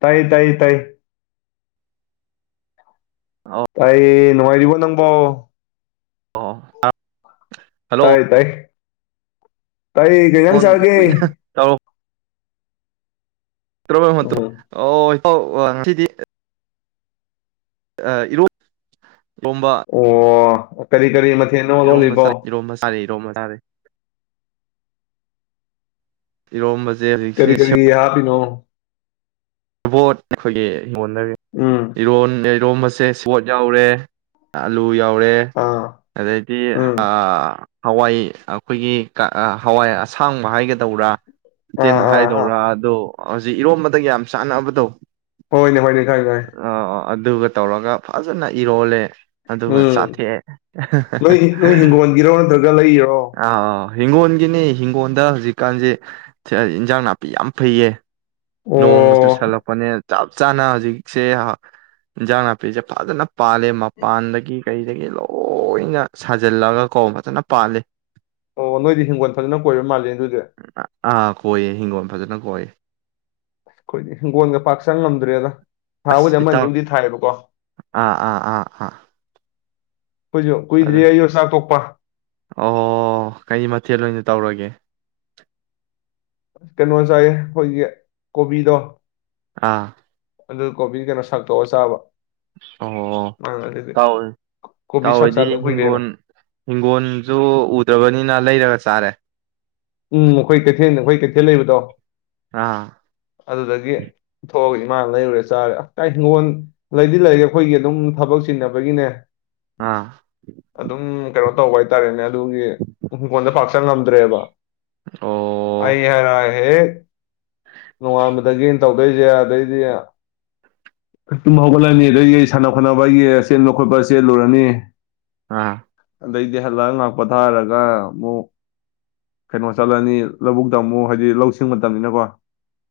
ꯇꯥꯏ ꯇꯥꯏ ꯇꯥꯏ ꯇꯥꯏꯌꯦ ꯅꯨꯡꯉꯥꯏꯔꯤꯕꯔꯤꯕꯣ ꯅꯪꯕꯣ ꯑꯣ ꯑ ꯇꯥꯏ ꯇꯥꯏ ꯇꯥꯏ ꯀꯩꯅꯩꯅꯪ ꯐꯣꯟ ꯆꯒꯦ ꯀꯨꯏꯅ [unintelligible] ꯎꯝ ꯑꯣ ꯑꯧ ꯑ ꯁꯤꯗꯤ ꯑ ꯏꯔ ꯑꯦꯔꯣꯝꯕ ꯑꯣ ꯀꯔꯤ ꯀꯔꯤ ꯃꯊꯦꯜꯅꯣ ꯣꯝ ꯂꯣꯜꯂꯤꯕꯣ ꯃꯆꯥꯥ ꯔꯣꯝ ꯃꯁꯥꯔꯦ ꯔꯣꯝ ꯃꯁꯥꯔꯦ ꯏꯔꯣꯝꯕꯁ ꯀꯔꯤ ꯀꯔꯤ ꯍꯥ ꯄꯅꯣ [inaudible] ꯕꯣꯠ ꯑꯩꯈꯣꯏꯒꯤ ꯎꯝ ꯏ [unintelligible] ꯏꯣꯝꯕꯁꯦ ꯁꯣꯠ ꯌꯥꯎꯔꯦ ꯑꯥꯂꯨ ꯌꯥꯎꯔꯦ ꯑꯥ ꯑꯗꯨꯗꯤ ꯎꯝ ꯑ ꯍꯋꯥꯏ ꯑꯩꯈꯣꯏꯒꯤ ꯍꯋꯥꯏ ꯑꯁꯥꯡꯕ ꯍꯥꯏꯒꯗ꯭ꯔꯥ ꯇꯧꯔꯥ ꯇꯦꯟ ꯑꯥ ꯑꯥ ꯑꯥ ꯃꯈꯗꯧꯔ ꯑꯗꯣ ꯍꯧꯖꯤꯛ ꯏꯔꯣꯝꯕꯗꯒꯤ ꯌꯥꯝ ꯁꯥꯟꯅꯕ ꯇꯧ ꯍꯣꯏꯅꯦ ꯍꯣꯏꯅꯦ ꯈꯪꯉꯦ ꯈꯪꯉꯦ ꯑ ꯑ ꯑꯗꯨꯒ ꯇꯧ ꯇꯧꯔꯒ ꯐꯖꯅ ꯏꯔꯣꯜꯂꯦ ꯑꯗꯨꯒ ꯎꯝ ꯁꯥꯊꯦ ꯅꯣꯏ ꯅꯣꯏ ꯍꯤꯡꯒꯣꯜꯒꯤꯔꯣ ꯅꯠꯇ꯭ꯔꯒ ꯂꯩꯔꯤꯔꯣ ꯑ ꯍꯤꯡꯒꯣꯜꯒꯤꯅꯦ ꯍꯤꯡꯒꯣꯜꯗ ꯍꯧꯖꯤꯛꯀꯥꯟꯁꯦ ꯏꯟꯖꯥꯡ ꯅꯥꯄꯤ ꯌꯥꯝ ꯐꯩꯌꯦ ꯅꯣꯡꯃ ꯑꯣ ꯆꯨꯁꯜꯂꯛꯄꯅꯦ ꯆꯞ ꯆꯥꯅ ꯍꯧꯖꯤꯛꯁꯦ ꯏꯟꯖꯥꯡ ꯅꯥꯄꯤꯁꯦ ꯐꯖꯅ ꯄꯥꯜꯂꯦ ꯃꯄꯥꯟꯗꯒꯤ ꯀꯩꯗꯒꯤ ꯂꯣꯏꯅ ꯁꯥꯖꯤꯜꯂꯒ ꯀꯥꯎ ꯐꯖꯅ ꯄꯥꯜꯂꯤ ꯑꯣ ꯅꯣꯏꯗꯤ ꯍꯤꯡꯒꯣꯜ ꯊꯖꯅ ꯀꯣꯏꯕ ꯃꯥꯜꯂꯦ ꯑꯗꯨꯗꯤ ꯑꯥ ꯀꯣꯏꯌꯦ ꯍꯤꯡꯒꯣꯜ ꯐꯖꯅ ꯀꯣꯏꯌꯦ ꯑꯩꯈꯣꯏꯗꯤ ꯍꯤꯡꯒꯣꯜꯒ ꯄꯥꯛ ꯆꯪ ꯉꯝꯗ꯭ꯔꯦꯗ ꯑꯁ ꯊꯥꯕꯨꯗꯤ ꯑꯃ ꯏꯇꯥꯎ ꯑꯅꯤꯕꯨꯗꯤ ꯊꯥꯏꯌꯦꯕꯀꯣ ꯑꯥ ꯑꯥ ꯑꯥ ꯑꯥ ꯑꯩꯈꯣꯏꯁꯨ ꯀꯨꯏꯗ꯭ꯔꯤ ꯑꯗꯨ ꯑꯩ ꯌꯣ ꯆꯥꯛ ꯇꯣꯛꯄ [inaudible] ꯑꯣ ꯀꯩ ꯃꯊꯦꯜ ꯑꯣꯏꯅ ꯇꯧꯔꯒꯦ ꯑ ꯀꯩꯅꯣ ꯆꯥꯏꯌꯦ ꯑꯩꯈꯣꯏꯒꯤ ꯀꯣꯕꯤꯗꯣ ꯑꯥ ꯑꯗꯨ ꯀꯣꯕꯤ ꯀꯩꯅꯣ ꯁꯛꯇꯣꯛꯑ ꯆꯥꯕ ꯑꯣ ꯃꯥꯅ ꯑꯗꯨꯗꯤ ꯇꯥꯎꯋꯦ ꯀꯣꯕꯤ ꯁꯥꯛ ꯇꯥꯎꯋꯦꯗꯤ ꯆꯥꯗ ꯀꯨꯏꯔꯦꯅ ꯍꯤꯡꯒꯣꯜ ꯍꯤꯡꯒꯣꯜꯁꯨ ꯎꯗ꯭ꯔꯕꯅꯤꯅ ꯂꯩꯔꯒꯁ ꯆꯔꯦ ꯎꯝ ꯑꯩꯈꯣꯏ ꯀꯩꯊꯦꯜ ꯑꯩꯈꯣꯏ ꯀꯩꯊꯦꯜ ꯂꯩꯕꯗꯣ ꯑꯥ ꯑꯗꯨꯗꯒꯤ ꯊꯣꯛꯍꯧꯏ ꯃꯥ ꯂꯩꯔꯨꯔꯦ ꯆꯥꯔꯦ ꯑ ꯍꯤꯡꯒꯣꯜ ꯂꯩꯗꯤ ꯂꯩꯔ ꯑꯩꯈꯣꯏꯒꯤ ꯑꯗꯨꯝ ꯊꯕꯛ ꯆꯤꯟꯅꯕꯒꯤꯅꯦ ꯑꯥ ꯑꯗꯨ ꯑꯗꯨꯝ ꯀꯩꯅꯣ ꯇꯧꯕ ꯍꯥꯏꯇꯥꯔꯦꯅꯦ ꯑꯗꯨꯒꯤ ꯍꯪꯈꯣꯟꯜꯗ ꯄꯥꯛ ꯆꯡꯕ ꯉꯝꯗ꯭ꯔꯦꯕ ꯑꯣ ꯑꯩ ꯍꯥꯏꯔꯍꯦ [inaudible] ꯅꯣꯡꯉꯥꯟꯕꯗꯒ ꯇꯧꯗꯣꯏꯁꯦ ꯑꯗꯩꯗꯤ ꯇꯨꯝ ꯍꯧꯒꯠꯂꯅꯤ ꯑꯗꯩ ꯁꯥꯟꯅ ꯈꯣꯠꯅꯕꯒꯤ ꯆꯦꯟꯕ ꯈꯣꯠꯄ ꯆꯦꯜꯂꯨꯔꯅꯤ ꯑꯥ ꯑꯗꯩꯗꯤ ꯍꯜꯂꯟ ꯉꯥꯛꯄ ꯊꯥꯔꯒ ꯑꯃꯨꯛ ꯀꯩꯅꯣ ꯆꯠꯂꯅꯤ ꯂꯧꯕꯨꯛ ꯇꯝꯃꯨ ꯍꯥꯏꯗꯤ ꯂꯧ ꯁꯤꯡ ꯃꯇꯝꯅꯤꯅꯤꯅꯀꯣ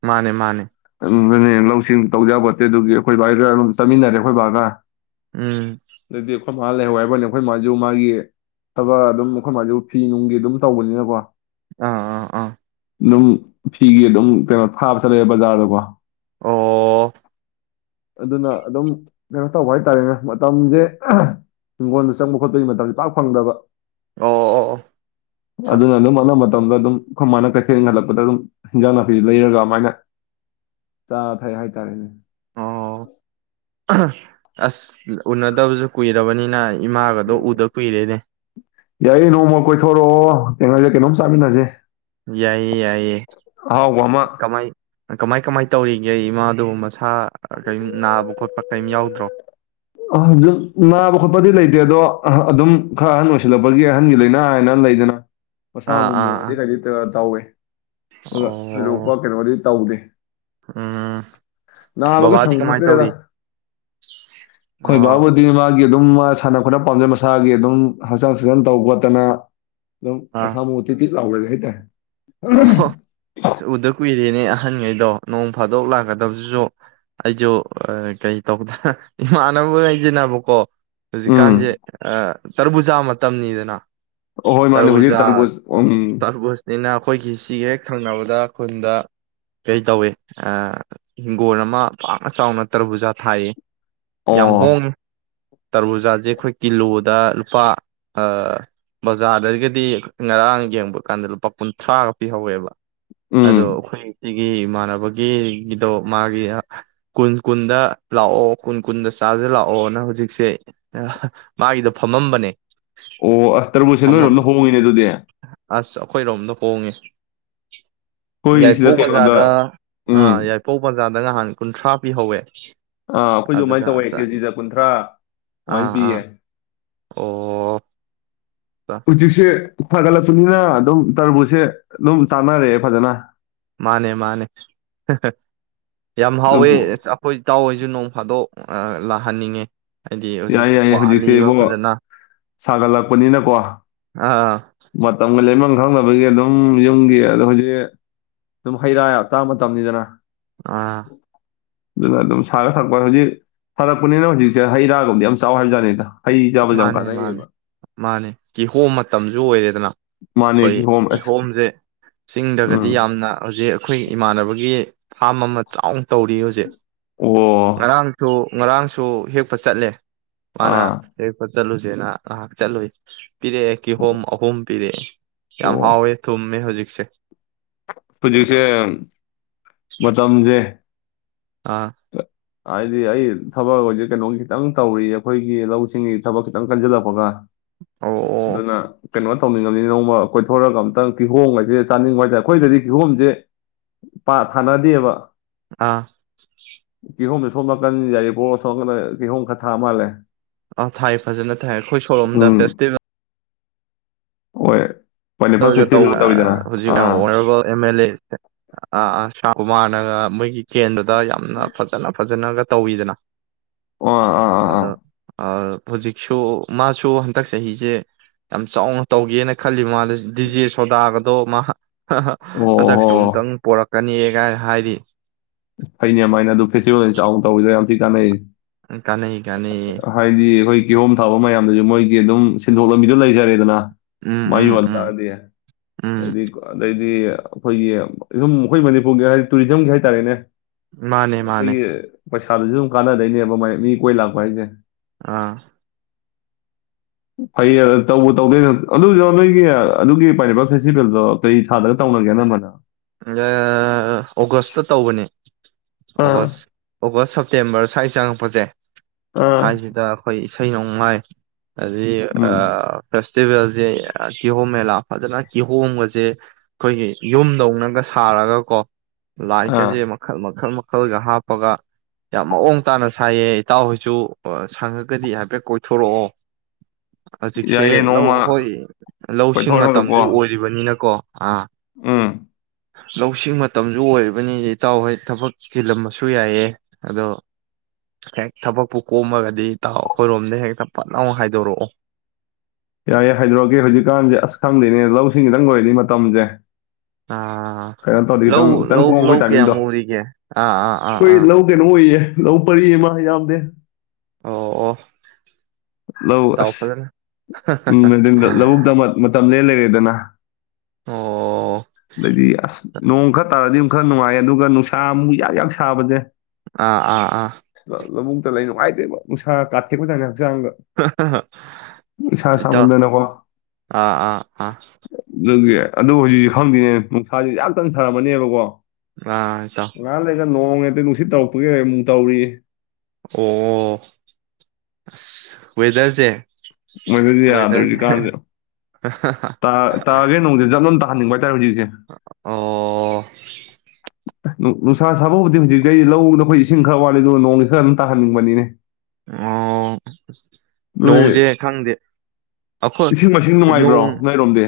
ꯃꯥꯅꯦ ꯃꯥꯅꯦ ꯂꯧꯁꯤꯡ ꯇꯧꯖꯕ ꯈꯣꯠꯇꯦ ꯑꯗꯨꯒꯤ ꯑꯩꯈꯣꯏ ꯕꯥꯏꯒ ꯑꯗꯨꯝ ꯆꯠꯃꯤꯟꯅꯔꯦ ꯑꯩꯈꯣꯏ ꯕꯥꯒ ꯎꯝ ꯑꯗꯩꯗꯤ ꯑꯩꯈꯣꯏ ꯃꯥ ꯂꯩꯍꯧ ꯍꯥꯏꯕꯅꯤ ꯑꯩꯈꯣꯏ ꯃꯥꯁꯨ ꯃꯥꯒꯤ ꯊꯕꯛ ꯑꯗꯨꯝ ꯑꯩꯈꯣꯏ ꯃꯥꯁꯨ ꯐꯤ ꯅꯨꯡꯒꯤ ꯑꯗꯨꯝ ꯇꯧꯕꯅꯤꯅꯀꯣ ꯑꯥ ꯑꯥ ꯑꯥ ꯑꯗꯨꯝ ꯐꯤꯒꯤ ꯑꯗꯨꯝ ꯀꯩꯅꯣ ꯊꯥꯕ ꯆꯠꯂꯦ ꯕꯖꯥꯔꯗꯀꯣ ꯑꯣ ꯑꯣ ꯑꯗꯨꯅ ꯑꯗꯨꯝ ꯀꯩꯅꯣ ꯇꯧꯕ ꯍꯥꯏꯇꯥꯔꯦꯅꯦ ꯃꯇꯝꯁꯦ ꯍꯤꯡꯒꯣꯜꯗ ꯆꯪꯕ ꯈꯣꯠꯄꯒꯤ ꯃꯇꯝꯁꯦ ꯄꯥꯛ ꯐꯪꯗꯕ ꯑꯣ ꯑꯣ ꯑꯆꯥ ꯑꯗꯨ ꯅ ꯅꯕ ꯃꯇꯝꯗ ꯑꯗꯨꯝ ꯈꯨ ꯃꯥꯅ ꯀꯩꯊꯦꯜ ꯏ ꯍꯜꯂꯛꯄꯗ ꯑꯗꯨꯝ ꯍꯤꯟꯖꯥꯡ ꯅꯥꯄꯤ ꯂꯩꯔꯒ ꯑꯗꯨꯃꯥꯏꯅ ꯆꯥ ꯊꯛ ꯍꯥꯏꯇꯥꯔꯦꯅꯦ ꯑꯣ ꯑꯁ ꯎꯅꯗꯕꯁꯨ ꯀꯨꯏꯔꯕꯅꯤꯅ ꯏꯃꯥꯒꯗꯣ ꯎꯗ ꯀꯨꯏꯔꯦꯅꯦ ꯌꯥꯏꯌꯦ ꯅꯣꯡꯃ ꯀꯣꯏꯊꯣꯔꯛꯑꯣ ꯀꯩꯅꯉꯣꯁꯦ ꯀꯩꯅꯣꯝ ꯆꯥꯃꯤꯟꯅꯁꯦ ꯌꯥꯏꯌꯦ ꯌꯥꯏꯌꯦ ꯑꯍꯥꯎꯕ ꯑꯃ ꯀꯃꯥꯏ ꯀꯃꯥꯏ ꯀꯃꯥꯏ ꯇꯧꯔꯤꯒꯦ ꯑꯩ ꯏꯃꯥꯗꯨ ꯃꯁꯥ ꯀꯔꯤꯝ ꯅꯥꯕ ꯈꯣꯠꯄ ꯀꯔꯤꯝ ꯌꯥꯎꯗ꯭ꯔꯣ ꯝ ꯅꯥꯕ ꯈꯣꯠꯄꯗꯤ ꯂꯩꯇꯦ ꯑꯗꯣ ꯑꯗꯨꯝ ꯈꯔ ꯑꯍꯟ ꯑꯣꯏꯁꯤꯜꯂꯛꯄꯒꯤ ꯑꯍꯟꯒꯤ ꯂꯥꯏꯅꯥ ꯍꯥꯏꯅ ꯂꯩꯗꯅ ꯃꯁꯥ ꯑꯥ ꯑꯥ ꯑꯃꯃꯨꯗꯤ ꯑꯥ ꯇꯧꯋꯦ [unintelligible] ꯊꯔꯄꯥ ꯑꯣ ꯀꯩꯅ ꯋꯥꯔꯤꯗꯤ ꯇꯧꯗꯦ ꯎꯝ ꯕꯒ ꯕꯕꯥꯗꯤ ꯀꯃꯥꯏ ꯁꯒꯣꯠꯇ꯭ꯔꯦꯗ ꯇꯧꯔꯤ ꯑꯣ ꯑꯩꯣꯏꯕꯥꯕꯕꯨꯙ ꯃꯥ ꯃꯥꯒꯤ ꯑꯗꯨꯝ ꯃꯥ ꯁꯥꯟꯅ ꯈꯣꯠꯅꯕ ꯄꯥꯝꯖꯩ ꯃꯁꯥꯒꯤ ꯑꯗꯨꯝ ꯍꯛꯆꯥꯡ ꯁꯛꯆꯥꯡ ꯇꯧ ꯈꯣꯠꯇꯅ ꯅ ꯑꯥ ꯃꯁꯥꯃꯣꯇꯗꯤ ꯂꯥꯎꯗ ꯍꯥꯏ ꯇ ꯑꯣ ꯎꯗ ꯀ ꯏꯦꯅꯦ ꯑꯍꯟꯈꯩꯗꯣ ꯅꯣꯡ ꯐꯥꯗꯣꯛ ꯂꯥꯛꯀꯗꯕꯗꯨꯁꯨ ꯑꯩꯁꯨ ꯀꯩ ꯇꯧꯗ ꯏꯃꯥꯟꯅꯕ ꯉꯩꯁꯤꯅꯕꯀꯣ ꯍꯧꯖꯤꯛꯀꯥꯟꯁꯦ ꯎꯝ ꯇꯔꯕꯨꯖꯥ ꯃꯇꯝꯅꯤꯗꯅ ꯑꯍꯣꯏ ꯃꯥꯅꯦ ꯍꯧꯖꯤꯛ ꯇꯔꯕꯨꯖꯥ ꯇꯔꯕꯨꯖ ꯎꯝ ꯇꯔꯕꯨꯁꯅꯤꯅ ꯑꯩꯒꯤ ꯁꯤꯒ ꯍꯦꯛ ꯊꯪꯅꯕꯗ ꯈꯨꯟꯗ ꯀꯩ ꯇꯧꯏ ꯏꯤꯡꯒꯣꯣꯟ ꯑꯃ ꯄꯥꯛꯅ ꯆꯥꯎꯅ ꯇꯔꯕꯨꯖꯥ ꯊꯥꯏꯌꯦ ꯌꯥꯝ ꯑꯣ ꯍꯣꯡꯉꯦ ꯇꯔꯨꯖꯥꯁꯦ ꯑꯩꯈꯣꯏ ꯀꯤꯂꯣꯗ ꯂꯨꯄꯥ ꯕꯖꯥꯔꯗꯒꯤꯗꯤ ꯉꯔꯥꯡ ꯌꯦꯡꯕ ꯀꯥꯟꯗ ꯂꯨꯄꯥ ꯀꯨꯟ ꯊꯥꯒ ꯄꯤꯍꯧꯋꯦꯕ ꯑꯗꯣ ꯎꯝ ꯑꯩꯈꯣꯏ ꯁꯤꯒꯤ ꯏꯃꯥꯟꯅꯕꯒꯤ ꯒꯤꯗꯣ ꯃꯥꯒꯤ ꯀꯨꯟ ꯀꯨꯟꯗ ꯂꯥꯛꯑꯣ ꯀꯨꯟ ꯀꯨꯟꯗ ꯆꯥꯖ ꯂꯥꯛꯑꯣꯅ ꯍꯧꯖꯤꯛꯁꯦ ꯃꯥꯒꯤꯗꯣ ꯐꯝꯃꯝꯕꯅꯦ ꯑꯣ ꯑꯁ ꯇꯔꯕꯨꯁꯦ ꯂꯣꯏꯔꯣꯝꯗ ꯐꯝꯃꯝ ꯍꯣꯡꯉꯤꯅꯦ ꯑꯗꯨꯗꯤ ꯍꯉ ꯑꯩꯈꯣꯏ ꯁꯤꯗ ꯌꯥꯏꯐꯧ ꯀꯩꯅꯣꯗ ꯕꯖꯥꯔꯗ ꯎꯝ ꯑꯥ ꯌꯥꯏꯄꯧ ꯕꯖꯥꯔꯗ ꯉꯥꯏꯍꯥꯡ ꯀꯨꯟꯊ꯭ꯔꯥ ꯄꯤ ꯍꯧꯋꯦ ꯑꯥ ꯑꯩꯈꯣꯏꯁꯨ ꯑꯗꯨꯃꯥꯏꯅ ꯇꯧꯋꯦ ꯀꯦꯖꯤꯗ ꯀꯨꯟꯊ꯭ꯔꯥ ꯑꯗꯨꯃꯥꯏꯅ ꯑꯥ ꯄꯤꯌꯦ ꯑꯣ ꯍꯨꯖꯤꯛꯁꯦ ꯐꯒꯠꯂꯛꯄꯅꯤꯅ ꯑꯗꯨꯝ ꯇꯔꯕꯨꯁꯁꯦ ꯑꯗꯨꯝ ꯆꯥꯟꯅꯔꯛꯑꯦ ꯐꯖꯅ ꯃꯥꯅꯦ ꯃꯥꯅꯦ ꯌꯥꯝ ꯑꯗꯨꯝ ꯍꯥꯎꯋꯦ ꯑꯩꯈꯣꯏ ꯇꯥꯎꯍꯩꯁꯨ ꯅꯣꯡ ꯐꯥꯗꯣꯛ ꯂꯥꯛꯍꯟꯅꯤꯡꯉꯤ ꯌꯥꯏ ꯌꯥꯏꯌꯦ ꯍꯧꯖꯤꯛꯁꯦꯕꯣ ꯁꯥꯒꯠꯂꯛꯄꯅꯤꯅꯀꯣ ꯑꯥ ꯃꯇꯝꯒ ꯂꯦꯟꯕꯝ ꯈꯪꯅꯕꯒꯤ ꯑꯗꯨꯝ ꯌꯨꯝꯒꯤ ꯑꯗꯣ ꯍꯧꯖꯤꯛ ꯑꯗꯨꯝ ꯍꯩ ꯔꯥ ꯌꯥꯝ ꯆꯥꯕ ꯃꯇꯝꯅꯤꯗꯅ ꯑꯥ ꯑꯗꯨꯅ ꯑꯗꯨꯝ ꯁꯥꯔ ꯊꯛꯄꯗꯗꯤ ꯐꯔꯛꯄꯅꯤꯅꯥ ꯍꯧꯖꯤꯛꯁꯦ ꯍꯩ ꯔꯥ ꯌꯥꯝ ꯆꯥꯎ ꯍꯥꯏꯕꯖꯥꯅꯤꯗ ꯃꯥꯅꯦ ꯃꯥꯅꯦ ꯃꯥꯅꯦ ꯀꯤꯍꯣꯝ ꯃꯇꯝꯁꯨ ꯑꯣꯏꯔꯦꯗꯅ ꯃꯥꯅꯦ ꯑꯩꯈꯣꯏ ꯀꯤꯍꯣꯝ ꯑꯁ ꯀꯤꯍꯣꯝꯁꯦ ꯆꯤꯡꯗꯒꯗꯤ ꯎꯝ ꯌꯥꯝꯅ ꯍꯧꯖꯤꯛ ꯑꯩꯈꯣꯏ ꯏꯃꯥꯟꯅꯕꯒꯤ ꯐꯥꯔꯝ ꯑꯃ ꯆꯥꯎꯅ ꯇꯧꯔꯤ ꯍꯧꯖꯤꯛ ꯑꯣ ꯉꯔꯥꯡꯁꯨ ꯉꯔꯥꯡꯁꯨ ꯍꯦꯛꯄ ꯆꯠꯂꯦ ꯃꯥꯅ ꯑꯥ ꯆꯠꯂꯨꯁꯦꯅ ꯉꯥꯍꯥꯛ ꯆꯠꯂꯨꯏ ꯄꯤꯔꯛꯑꯦ ꯀꯤꯍꯣꯝ ꯑꯍꯨꯝ ꯄꯤꯔꯛꯑꯦ ꯌꯥꯝ ꯍꯥꯎꯋꯦ ꯊꯨꯨꯝꯃꯦ ꯍꯧꯖꯤꯛ [unintelligible] ꯄꯨꯂꯤꯁꯁꯦ ꯌꯥꯝ ꯃꯇꯝꯖꯦ ꯑꯥ ꯍꯥꯏꯗꯤ ꯑꯩ ꯊꯕꯛ ꯍꯧꯖꯤꯛ ꯀꯩꯅꯣ ꯈꯤꯇꯪ ꯇꯧꯔꯤ ꯑꯩꯈꯣꯏꯒꯤ ꯂꯧꯁꯤꯡꯒꯤ ꯊꯕꯛ ꯈꯤꯇꯪ ꯀꯟꯖꯤꯜꯂꯛꯄꯒ ꯑꯣ ꯑꯣ ꯑꯗꯨꯅ ꯀꯩꯅꯣ ꯇꯧꯅꯤꯡꯉꯕꯅꯤ ꯅꯣꯡꯃ ꯀꯣꯏꯊꯣꯔꯒ ꯑꯝꯇꯪ ꯀꯤꯍꯣꯡꯒ ꯍꯥꯏꯁꯦ ꯆꯥꯅꯤꯡꯕ ꯍꯥꯏꯇꯥꯄ ꯑꯩꯈꯣꯏꯗꯗꯤ ꯀꯤꯍꯣꯝꯁꯦ ꯄꯥꯛ ꯊꯥꯅꯗꯦꯕ ꯑꯥ ꯀꯤꯍꯣꯝꯁꯦ ꯁꯣꯝ ꯅꯥꯀꯟ ꯌꯥꯔꯤꯄꯣꯛ ꯁꯣꯝꯅ ꯀꯤꯍꯣꯝ ꯈꯔ ꯊꯥ ꯃꯥꯜꯂꯦ ꯑ ꯊꯥꯏ ꯐꯖꯅ ꯊꯥꯏ ꯑꯩꯈꯣꯏ ꯁꯣꯔꯣꯝꯗ ꯐꯦꯁꯇꯤꯚꯦꯜ ꯑꯣꯏ ꯇꯧꯕ ꯍꯧꯖꯤꯛ ꯑꯣꯅꯦꯕꯜ ꯑꯦꯝ ꯑꯦꯜ ꯑꯦ ꯑꯥ ꯑꯥ ꯁꯥ ꯃꯥꯟꯅꯅꯥ ꯃꯣꯏꯒꯤ ꯀꯦꯟꯗ ꯗ ꯌꯥꯝꯅ ꯐꯖꯅ ꯐꯖꯅꯒ ꯇꯧꯋꯤꯗꯅ ꯑꯣ ꯑꯥ ꯑꯥ ꯑꯥ ꯑꯗ ꯑ ꯍꯧꯖꯤꯛꯁꯨ ꯃꯥꯁꯨ ꯍꯟꯗꯛ ꯆꯍꯤꯁꯦ ꯌꯥꯝ ꯆꯥꯎꯅ ꯇꯧꯒꯦꯅ ꯈꯜꯂꯤ ꯃꯥ ꯗꯤꯖꯦ ꯁꯣꯗꯥꯒꯗꯣ ꯃꯥ ꯑꯣ ꯍꯣ ꯍꯟꯗꯛꯁꯨ ꯑꯃꯨꯛꯇꯪ ꯄꯣꯔꯛ ꯀꯅꯤꯑꯒꯥꯏ ꯍꯥꯏꯔꯤ ꯐꯩꯅ ꯑꯗꯨꯃꯥꯏꯅ ꯑꯗꯨ ꯐꯦꯁꯇꯤꯚꯦꯜ ꯆꯥꯎꯅ ꯇꯧꯋꯤꯗ ꯌꯥꯝ ꯊꯤ ꯀꯥꯟꯅꯩ ꯀꯥꯟꯅꯩ ꯀꯥꯟꯅꯩ ꯍꯥꯏꯗꯤ ꯑꯩꯈꯣꯏ ꯀꯤꯍꯣꯝ ꯊꯥꯕ ꯃꯌꯥꯝꯗꯨꯁꯨ ꯃꯣꯏꯗꯤ ꯑꯗꯨꯝ ꯁꯤꯟꯊꯣꯛ ꯂꯝꯕꯤꯗꯨꯣ ꯂꯩꯖꯔꯦꯗꯅ ꯎꯝ ꯃꯩ ꯎꯝ ꯎꯝ ꯎꯝ ꯋꯥꯇꯥꯗꯤꯩꯗꯤ ꯑꯗꯩꯗꯤ ꯑꯩꯈꯣꯏꯒꯤ ꯁꯝ ꯑꯩꯈꯣꯏ ꯃꯅꯤꯄꯨꯔꯒꯤ ꯍꯥꯏꯗꯤ ꯇꯨꯔꯤꯖꯝꯒꯤ ꯍꯥꯏꯇꯥꯔꯦꯅꯦ ꯃꯥꯅꯦ ꯃꯥꯅꯦ ꯑꯩꯈꯣꯏꯒꯤ ꯄꯩꯁꯥꯗꯨꯁꯨ ꯑꯗꯨꯝ ꯀꯥꯟꯅꯗꯣꯏꯅꯦꯕꯥꯏ ꯃꯤ ꯀꯣꯏ ꯂꯥꯛꯄ ꯍꯥꯏꯁꯦ ꯑꯥ ꯐꯩꯌꯦ ꯇꯧꯕ ꯇꯧꯗꯣꯏ ꯑꯗꯨꯁꯨ ꯅꯣꯏꯒꯤ ꯑꯗꯨꯒꯤ ꯄꯥꯏꯔꯤꯕ ꯐꯦꯁꯇꯤꯚꯦꯜꯗꯣ ꯀꯩ ꯁꯥꯗꯒ ꯇꯧꯅꯒꯦꯅꯝꯕꯅ ꯑ ꯑꯣꯒꯁꯇ ꯇꯧꯕꯅꯦ [unintelligible] ꯑꯣꯕ ꯑꯥ ꯑꯣꯕ ꯁ ꯁꯦꯞꯇꯦꯝꯔ ꯁ꯭ꯋꯥꯏ ꯆꯪꯉꯄꯁꯦ ꯑꯥ ꯆꯥꯏꯁꯤꯗꯈꯣꯏ ꯏꯁꯩ ꯅꯣꯡꯃꯥꯏ ꯑꯗꯨꯗꯤ ꯑ ꯎꯝ ꯐꯁ ꯐꯦꯁꯇꯤꯚꯦꯜꯁꯦ ꯀꯤꯍꯣꯝ ꯃꯦꯂꯥ ꯐꯖꯅ ꯀꯤꯍꯣꯝꯕꯁꯦ ꯑꯩꯈꯣꯏꯒꯤ ꯌꯨꯝꯗꯧꯅ ꯒ ꯁꯥꯔꯒ ꯀꯣ ꯂꯥꯏ ꯑꯥ ꯀꯁꯦ ꯃꯈꯜ ꯃꯈꯜ ꯃ ꯃꯈꯜꯒ ꯍꯥꯞꯄꯒ ꯌꯥꯝ ꯃꯑꯣꯡ ꯇꯥꯅ ꯁꯥꯏꯑ ꯏꯇꯥꯎꯍꯣꯏꯁꯨ ꯁꯪꯉꯒꯗꯤ ꯍꯥꯏꯐꯦꯠ ꯀꯣꯏꯊꯣꯔꯛꯑꯣ ꯌꯥꯏꯌꯦ ꯍꯧꯖꯤꯛꯁꯦ ꯅꯣꯡꯃ ꯂꯧ ꯍꯣꯏ ꯂꯧꯁꯤꯡ ꯃꯇꯝꯁꯨ ꯀꯣꯏꯊꯣꯔꯒꯀꯣ ꯑꯣꯏꯔꯤꯕꯅꯤꯅꯀꯣ ꯑꯥ ꯎꯝ ꯂꯧꯁꯤꯡ ꯃꯇꯝꯁꯨ ꯑꯣꯏꯔꯤꯕꯅꯤ ꯏꯇꯥꯎ ꯍꯩ ꯊꯕꯛ ꯆꯤꯜꯂꯝꯃꯁꯨ ꯌꯥꯏꯑ ꯑꯗꯣ ꯍꯦꯛ ꯊꯕꯛꯄꯨ ꯀꯣꯝꯃꯒꯗꯤ ꯏꯇꯥꯎ ꯑꯩꯈꯣꯏꯔꯣꯝꯗ ꯍꯦꯛꯇ ꯐꯅ ꯑꯃ ꯍꯥꯏꯗꯣꯔꯛꯑꯣ ꯌꯥꯏ ꯍꯥꯏꯗꯣꯔꯛꯑꯀꯦ ꯍꯧꯖꯤꯛꯀꯥꯟꯁꯦ ꯑꯁ ꯈꯪꯗꯦꯅꯦ ꯂꯧꯁꯤꯡꯁꯤꯗꯪ ꯂꯣꯏꯔꯅꯤ ꯃꯇꯝꯁꯦ ꯑ ꯑ ꯀꯩꯅꯣ ꯇꯧꯔꯗꯤ ꯂꯧ ꯈꯤꯇꯪ ꯈꯤꯇꯪ ꯂꯧ ꯀꯣꯝꯃꯛꯄꯩ ꯂꯧ ꯀꯦ ꯇꯥꯏꯃꯤꯡꯗꯣ ꯃꯔꯤ ꯀꯦ ꯑꯥ ꯑꯥ ꯑꯥ ꯑꯩꯈꯣꯏ ꯑꯥ ꯂꯧ ꯀꯩꯅꯣ ꯑꯣꯏꯌꯦ ꯂꯧ ꯄꯔꯤꯑꯃꯥ ꯌꯥꯝꯗꯦ ꯑꯣ ꯑꯣ ꯂꯧ ꯏꯇꯥꯎ ꯑꯁ ꯐꯖꯅ ꯎꯝ ꯂꯧꯕꯨꯛꯇ ꯃꯇꯝ ꯂ ꯂꯩ ꯂꯩꯗꯅ ꯑꯣ ꯑꯗꯩꯗꯤ ꯑꯁ ꯅꯣꯡ ꯈꯔ ꯇꯥꯔꯗꯤ ꯈꯔ ꯅꯨꯡꯉꯥꯏꯌꯦ ꯑꯗꯨꯒ ꯅꯨꯡꯁꯥ ꯑꯃꯨꯛ ꯌꯥꯛ ꯌꯥꯛ ꯁꯥꯕꯁꯦ ꯑꯥ ꯑꯥ ꯑꯥ ꯂꯃꯨꯛꯇ ꯂꯩ ꯅꯨꯡꯉꯥꯏꯇꯦꯕ ꯅꯨꯡꯁꯥ ꯀꯥꯠꯊꯦꯀꯖꯥꯅ ꯄꯩꯁꯥ ꯏꯇꯥꯎ ꯁꯃꯅꯅꯀꯣ ꯑꯥ ꯑꯥ ꯑꯥ ꯂ ꯑꯗꯨ ꯍꯧꯖꯤꯛ ꯈꯪꯗꯅꯦ ꯅꯨꯡꯁꯥꯁꯦ ꯌꯥꯝ ꯇꯟ ꯁꯥꯔꯝꯃꯅꯦꯕꯀꯣ ꯑꯥ ꯆ ꯅꯣꯡꯉꯦ ꯑꯗ ꯅꯨꯡꯁꯤꯠ ꯇꯧꯔꯛꯄꯒꯤ ꯑꯃꯨꯛ ꯇꯧꯔꯤ ꯑꯣ ꯑ ꯋꯦꯗꯔꯁꯦ ꯃꯣꯏꯗꯨꯁꯨ ꯌꯥꯗꯣꯔꯤꯁꯤ ꯋꯦꯗꯔꯁꯦ ꯀꯥꯟꯁꯤꯗ ꯇꯥꯒꯦ ꯅꯅꯨꯡꯗꯤ ꯆꯠꯂꯣꯝ ꯇ [inaudible] ꯒꯦ ꯑꯣ ꯅꯨꯡꯁꯥ ꯁꯥꯕꯕꯨꯗꯤ ꯍꯧꯖꯤꯛꯇꯇꯩꯤ ꯂꯧꯗ ꯑꯩꯈꯣꯏ ꯏꯁꯤꯡ ꯈꯔ ꯋꯥꯠꯂꯤ ꯑꯗꯨꯅ ꯅꯣꯡꯒꯤ ꯈꯔ ꯑꯗꯨꯝ ꯇꯥꯍꯟꯅꯤꯡꯕꯅꯤꯅꯦ ꯑꯣ ꯅꯣꯏ ꯅꯣꯡꯁꯦ ꯈꯪꯗꯦ ꯑꯩꯈꯣꯏ ꯏꯁꯤꯡ ꯃꯥꯏꯁꯤꯡ ꯅꯨꯡꯉꯥꯏꯕ꯭ꯔꯣ ꯅꯣꯡ ꯅꯣꯏꯔꯣꯝꯗꯤ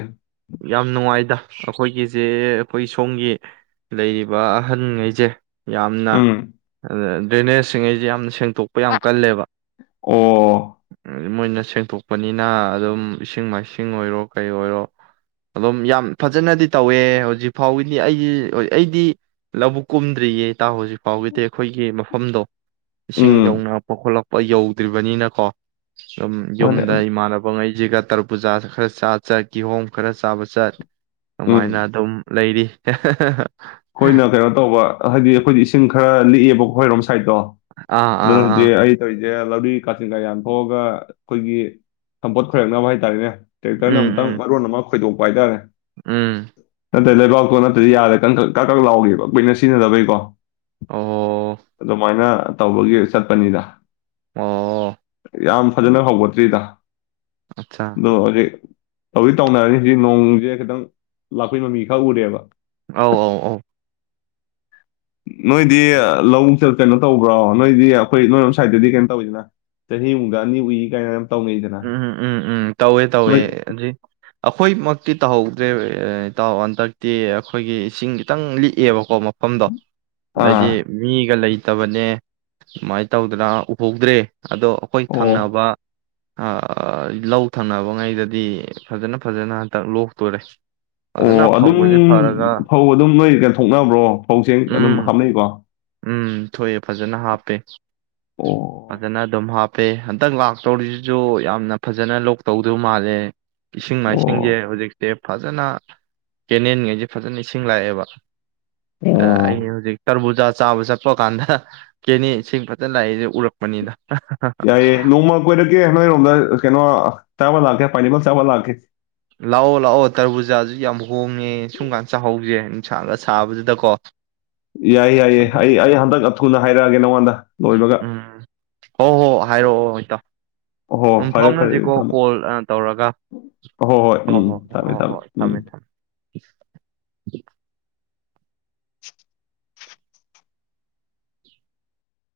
ꯌꯥꯝ ꯅꯨꯡꯉꯥꯏꯗ ꯑꯩꯈꯣꯏꯒꯤꯁꯦ ꯑꯩꯈꯣꯏ ꯁꯣꯝꯒꯤ ꯂꯩꯔꯤꯕ ꯑꯍꯟꯉꯩꯁꯦ ꯌꯥꯝꯅ ꯎꯝ ꯑꯗꯨꯗ ꯗ꯭ꯔꯦꯅꯦꯖꯁꯤꯡꯩꯁꯦ ꯌꯥꯝꯅ ꯁꯦꯡꯗꯣꯛꯄ ꯑꯣ ꯃꯣꯏꯅ ꯁꯦꯡꯇꯣꯛꯄꯅꯤꯅ ꯑꯗꯨꯝ ꯏꯁꯤꯡ ꯃꯥꯏꯁꯤꯡ ꯑꯣꯏꯔꯣ ꯀꯩ ꯑꯣꯏꯔꯣ ꯑꯗꯨꯝ ꯌꯥꯝ ꯐꯖꯅꯗꯤ ꯇꯧꯋꯦ ꯍꯧꯖꯤꯛꯐꯥꯎꯒꯤꯗꯤ ꯑꯩꯗꯤ ꯑꯩꯗꯤ ꯂꯧꯕꯨꯛ ꯀꯨꯝꯗ꯭ꯔꯤꯌꯦ ꯇꯥꯣ ꯍꯧꯖꯤꯛꯐꯥꯎ ꯄꯥꯎꯒꯤꯗꯤ ꯑꯩꯈꯣꯏꯒꯤ ꯃꯐꯝꯗ ꯏꯁꯤꯡ ꯎꯝ ꯌꯧꯅ ꯊꯣꯛꯂꯛꯄ ꯌꯧꯗ꯭ꯔꯤꯕꯅꯤꯅꯀꯣ ꯁꯨꯝ ꯃꯥꯅꯦ ꯌꯨꯝꯗ ꯏꯃꯥꯟꯅꯕ ꯉꯩ ꯖꯤꯒ ꯇꯔ ꯄꯨꯨꯖꯥ ꯈꯔ ꯆ ꯆꯠ ꯀꯤꯍꯣꯝ ꯈꯔ ꯆꯥꯕ ꯆꯠ ꯑꯧꯃꯥꯏꯅ ꯑꯗꯨꯝ ꯂꯩꯔꯤ ꯍ ꯈꯣꯏꯅ ꯀꯩꯅꯣ ꯇꯧꯕ ꯍꯥꯏꯗꯤ ꯑꯈꯣꯏꯗꯤ ꯏꯁꯤꯡ ꯈꯔ ꯂꯤꯛꯑꯦꯕ ꯑꯈꯣꯢꯔꯣꯝ ꯁꯥ ꯥꯁꯥꯏꯠꯇꯣ ꯑꯥ ꯑꯗꯨ ꯑꯥ ꯍꯧꯖꯤ ꯑꯥ ꯑꯩ ꯇꯧꯔꯤꯖꯦ ꯂꯧꯔꯤ ꯀꯥꯠ ꯁꯤꯡꯒ ꯌꯥꯟ ꯊꯣꯛꯑꯒ ꯑꯈꯣꯏꯒꯤ ꯁꯝꯄꯣꯠ ꯈꯣꯏꯔꯛꯅꯕ ꯍꯥꯏꯇꯥꯔꯦꯅꯦ ꯇꯇꯔ ꯑꯝ ꯎꯝ ꯃꯥ ꯎꯝ ꯃꯔ ꯅꯅꯃ ꯈꯣꯏꯗꯣꯛꯄ ꯍꯥꯏꯇꯥꯔꯦ ꯎꯝ ꯅꯠꯇ꯭ꯔ ꯂꯩꯕꯥꯛꯄꯇꯣ ꯅꯠꯇꯗꯤ ꯌꯥꯗꯦ ꯀꯟ ꯈꯠ ꯀꯛ ꯀꯛ ꯂꯥꯎꯒꯤꯕ ꯀꯨꯏꯅ ꯁꯤꯖꯤꯟꯅꯗꯕꯩꯀꯣ ꯑꯣ ꯑꯗꯨꯃꯥꯏꯅ ꯇꯧꯕꯒꯤ ꯆꯠꯄꯅꯤꯗ ꯑꯣ ꯌꯥꯝ ꯐꯖꯅ ꯍꯧꯒꯠꯇ꯭ꯔꯤꯗ ꯑꯠꯆꯥ [unintelligible] ꯇꯧꯗꯤ ꯇꯧꯅꯔꯤꯅꯤ ꯅꯣꯡꯖꯦ ꯈꯤꯇꯪ ꯂꯥꯛꯄꯩ ꯃꯃꯤ ꯈ ꯎꯔꯦꯕ ꯑꯧ ꯑꯧ ꯑꯧ ꯅꯣꯏꯗꯤ ꯂꯧ ꯀꯩꯅꯣ ꯇꯧꯕ꯭ꯔꯣ ꯅꯣꯏꯗꯤ ꯑꯩꯈꯣꯏ ꯅꯣꯏꯔꯣꯝ ꯁꯥꯏꯗꯠꯇꯗꯤ ꯀꯩꯅꯣ ꯇꯧꯋꯤꯗꯅ ꯆꯍꯤꯃꯨꯛꯒ ꯑꯅꯤ ꯎꯨꯏ ꯀꯥꯏꯅ ꯎꯝ ꯇꯧꯅꯩꯗꯅ ꯎꯝ ꯎꯝ ꯎꯝ ꯇꯧꯋꯦ ꯇꯧꯋꯦ ꯅꯣꯏ ꯑꯗꯨꯏ ꯑꯈꯣꯏꯃꯛꯇꯤ ꯇꯧꯍꯧꯗ꯭ꯔꯦ ꯏꯇꯥꯎ ꯍꯟꯇꯛꯇꯤ ꯑꯈꯣꯏꯒꯤ ꯏꯁꯤꯡ ꯈꯤꯇꯪ ꯂꯤꯛꯑꯦꯕꯀꯣ ꯃꯐꯝꯗꯣ ꯑꯗꯩꯗꯤ ꯑꯥ ꯃꯤꯒ ꯂꯩ ꯇꯕꯅꯦ ꯃꯥꯏ ꯇꯧꯗꯅ ꯎꯍꯧꯗ꯭ꯔꯦ ꯑꯗꯣ ꯑꯈꯣꯏ ꯑꯣ ꯊꯪꯅꯕ ꯂꯧ ꯊꯪꯅꯕꯉꯩꯗꯗꯤ ꯐꯖꯅ ꯐꯖꯅ ꯍꯟꯇꯛ ꯂꯣꯛꯇꯣꯔꯦ ꯐꯖꯅ ꯑꯣ ꯑꯗꯨꯝ ꯐꯧꯒꯁꯦ ꯐꯔꯒ ꯐꯧ ꯑꯗꯨꯝ ꯅꯣꯏ ꯀ ꯊꯣꯛꯅꯕ꯭ꯔꯣ ꯐꯧꯁꯦ ꯑꯗꯨꯝ ꯎꯝ ꯍꯥꯞꯅꯩꯀꯣ ꯎꯝ ꯊꯣꯛꯑꯦ ꯐꯖꯅ ꯍꯥꯞꯄꯦ ꯑꯗꯨꯗꯅ ꯑꯗꯨꯝ ꯍꯥ ꯇꯦ ꯍꯟꯇꯛ ꯂꯥꯛꯇꯧꯔꯤꯖꯤꯖꯨ ꯌꯥꯝꯅ ꯐꯖꯅ ꯂꯣꯛ ꯇꯧꯗꯧ ꯃꯥꯜꯂꯦ ꯏꯁꯤꯡ ꯑꯣ ꯃꯥꯏꯁꯤꯡꯖꯦ ꯍꯨꯖꯤꯛ ꯇꯦ꯫ ꯐꯖꯅ ꯀꯦꯅꯦꯜꯉꯩꯁꯦ ꯐꯖꯅ ꯏꯁꯤꯡ ꯂꯥꯛꯑꯦꯕ ꯑ ꯑꯣ ꯑꯩ ꯍꯨꯖꯤꯛ ꯇꯔꯕꯨꯖꯥ ꯆꯥꯕ ꯆꯠꯄ ꯀꯥꯟꯗ ꯆꯦꯅꯤ ꯏꯁꯤꯡ ꯐꯖꯅ ꯂꯥꯛꯏꯁꯦ ꯎꯔꯛꯄꯅꯤꯗ ꯌꯥꯏꯌꯦ ꯅꯣꯡꯃ ꯀꯣꯏꯗ ꯀꯦꯅꯣ ꯀꯩꯅꯣ ꯇꯥꯕꯜ ꯂꯥꯛ ꯀꯦ ꯄꯕꯜ ꯆꯕ ꯂꯥꯛ ꯂꯥꯛꯑꯣ ꯂꯥꯛꯑꯣ ꯇꯔꯕꯨꯖꯥꯁꯨ ꯌꯥꯝ ꯍꯣꯡꯉꯦ ꯁꯨꯝ ꯀꯥꯟ ꯆꯥꯍꯧꯁꯦ ꯅꯨꯡꯁꯥꯡꯒ ꯁꯥꯕꯖꯤꯗꯀꯣ ꯌꯥꯏꯌꯦ ꯌꯥꯏꯌꯦ ꯍꯥꯏꯏꯌꯦ ꯑꯌꯦ ꯍꯟꯗꯛ ꯊꯨꯅ ꯍꯥꯏꯔꯛꯑꯒꯦ ꯅꯉꯣꯟꯗ ꯂꯣꯏꯕꯒ ꯎꯝ ꯍꯣꯏ ꯍꯣꯏ ꯍꯥꯏꯔꯛꯑꯣ ꯇꯥꯎ ꯍꯣ ꯎꯝ ꯐꯔꯦ ꯐꯔꯦ ꯐꯥꯎꯅꯁꯤꯀꯣ ꯊꯝꯃꯦ ꯀꯣꯜ ꯇꯧꯔꯒ ꯍꯣ ꯍꯣꯏ ꯎꯝ ꯍꯣꯏ ꯍꯣꯏ ꯊꯝꯃꯦ ꯍꯣꯏ ꯍꯣꯏ ꯎꯝ ꯊꯝꯃꯦ ꯊꯝꯃꯦ [unintelligible] [unintelligible]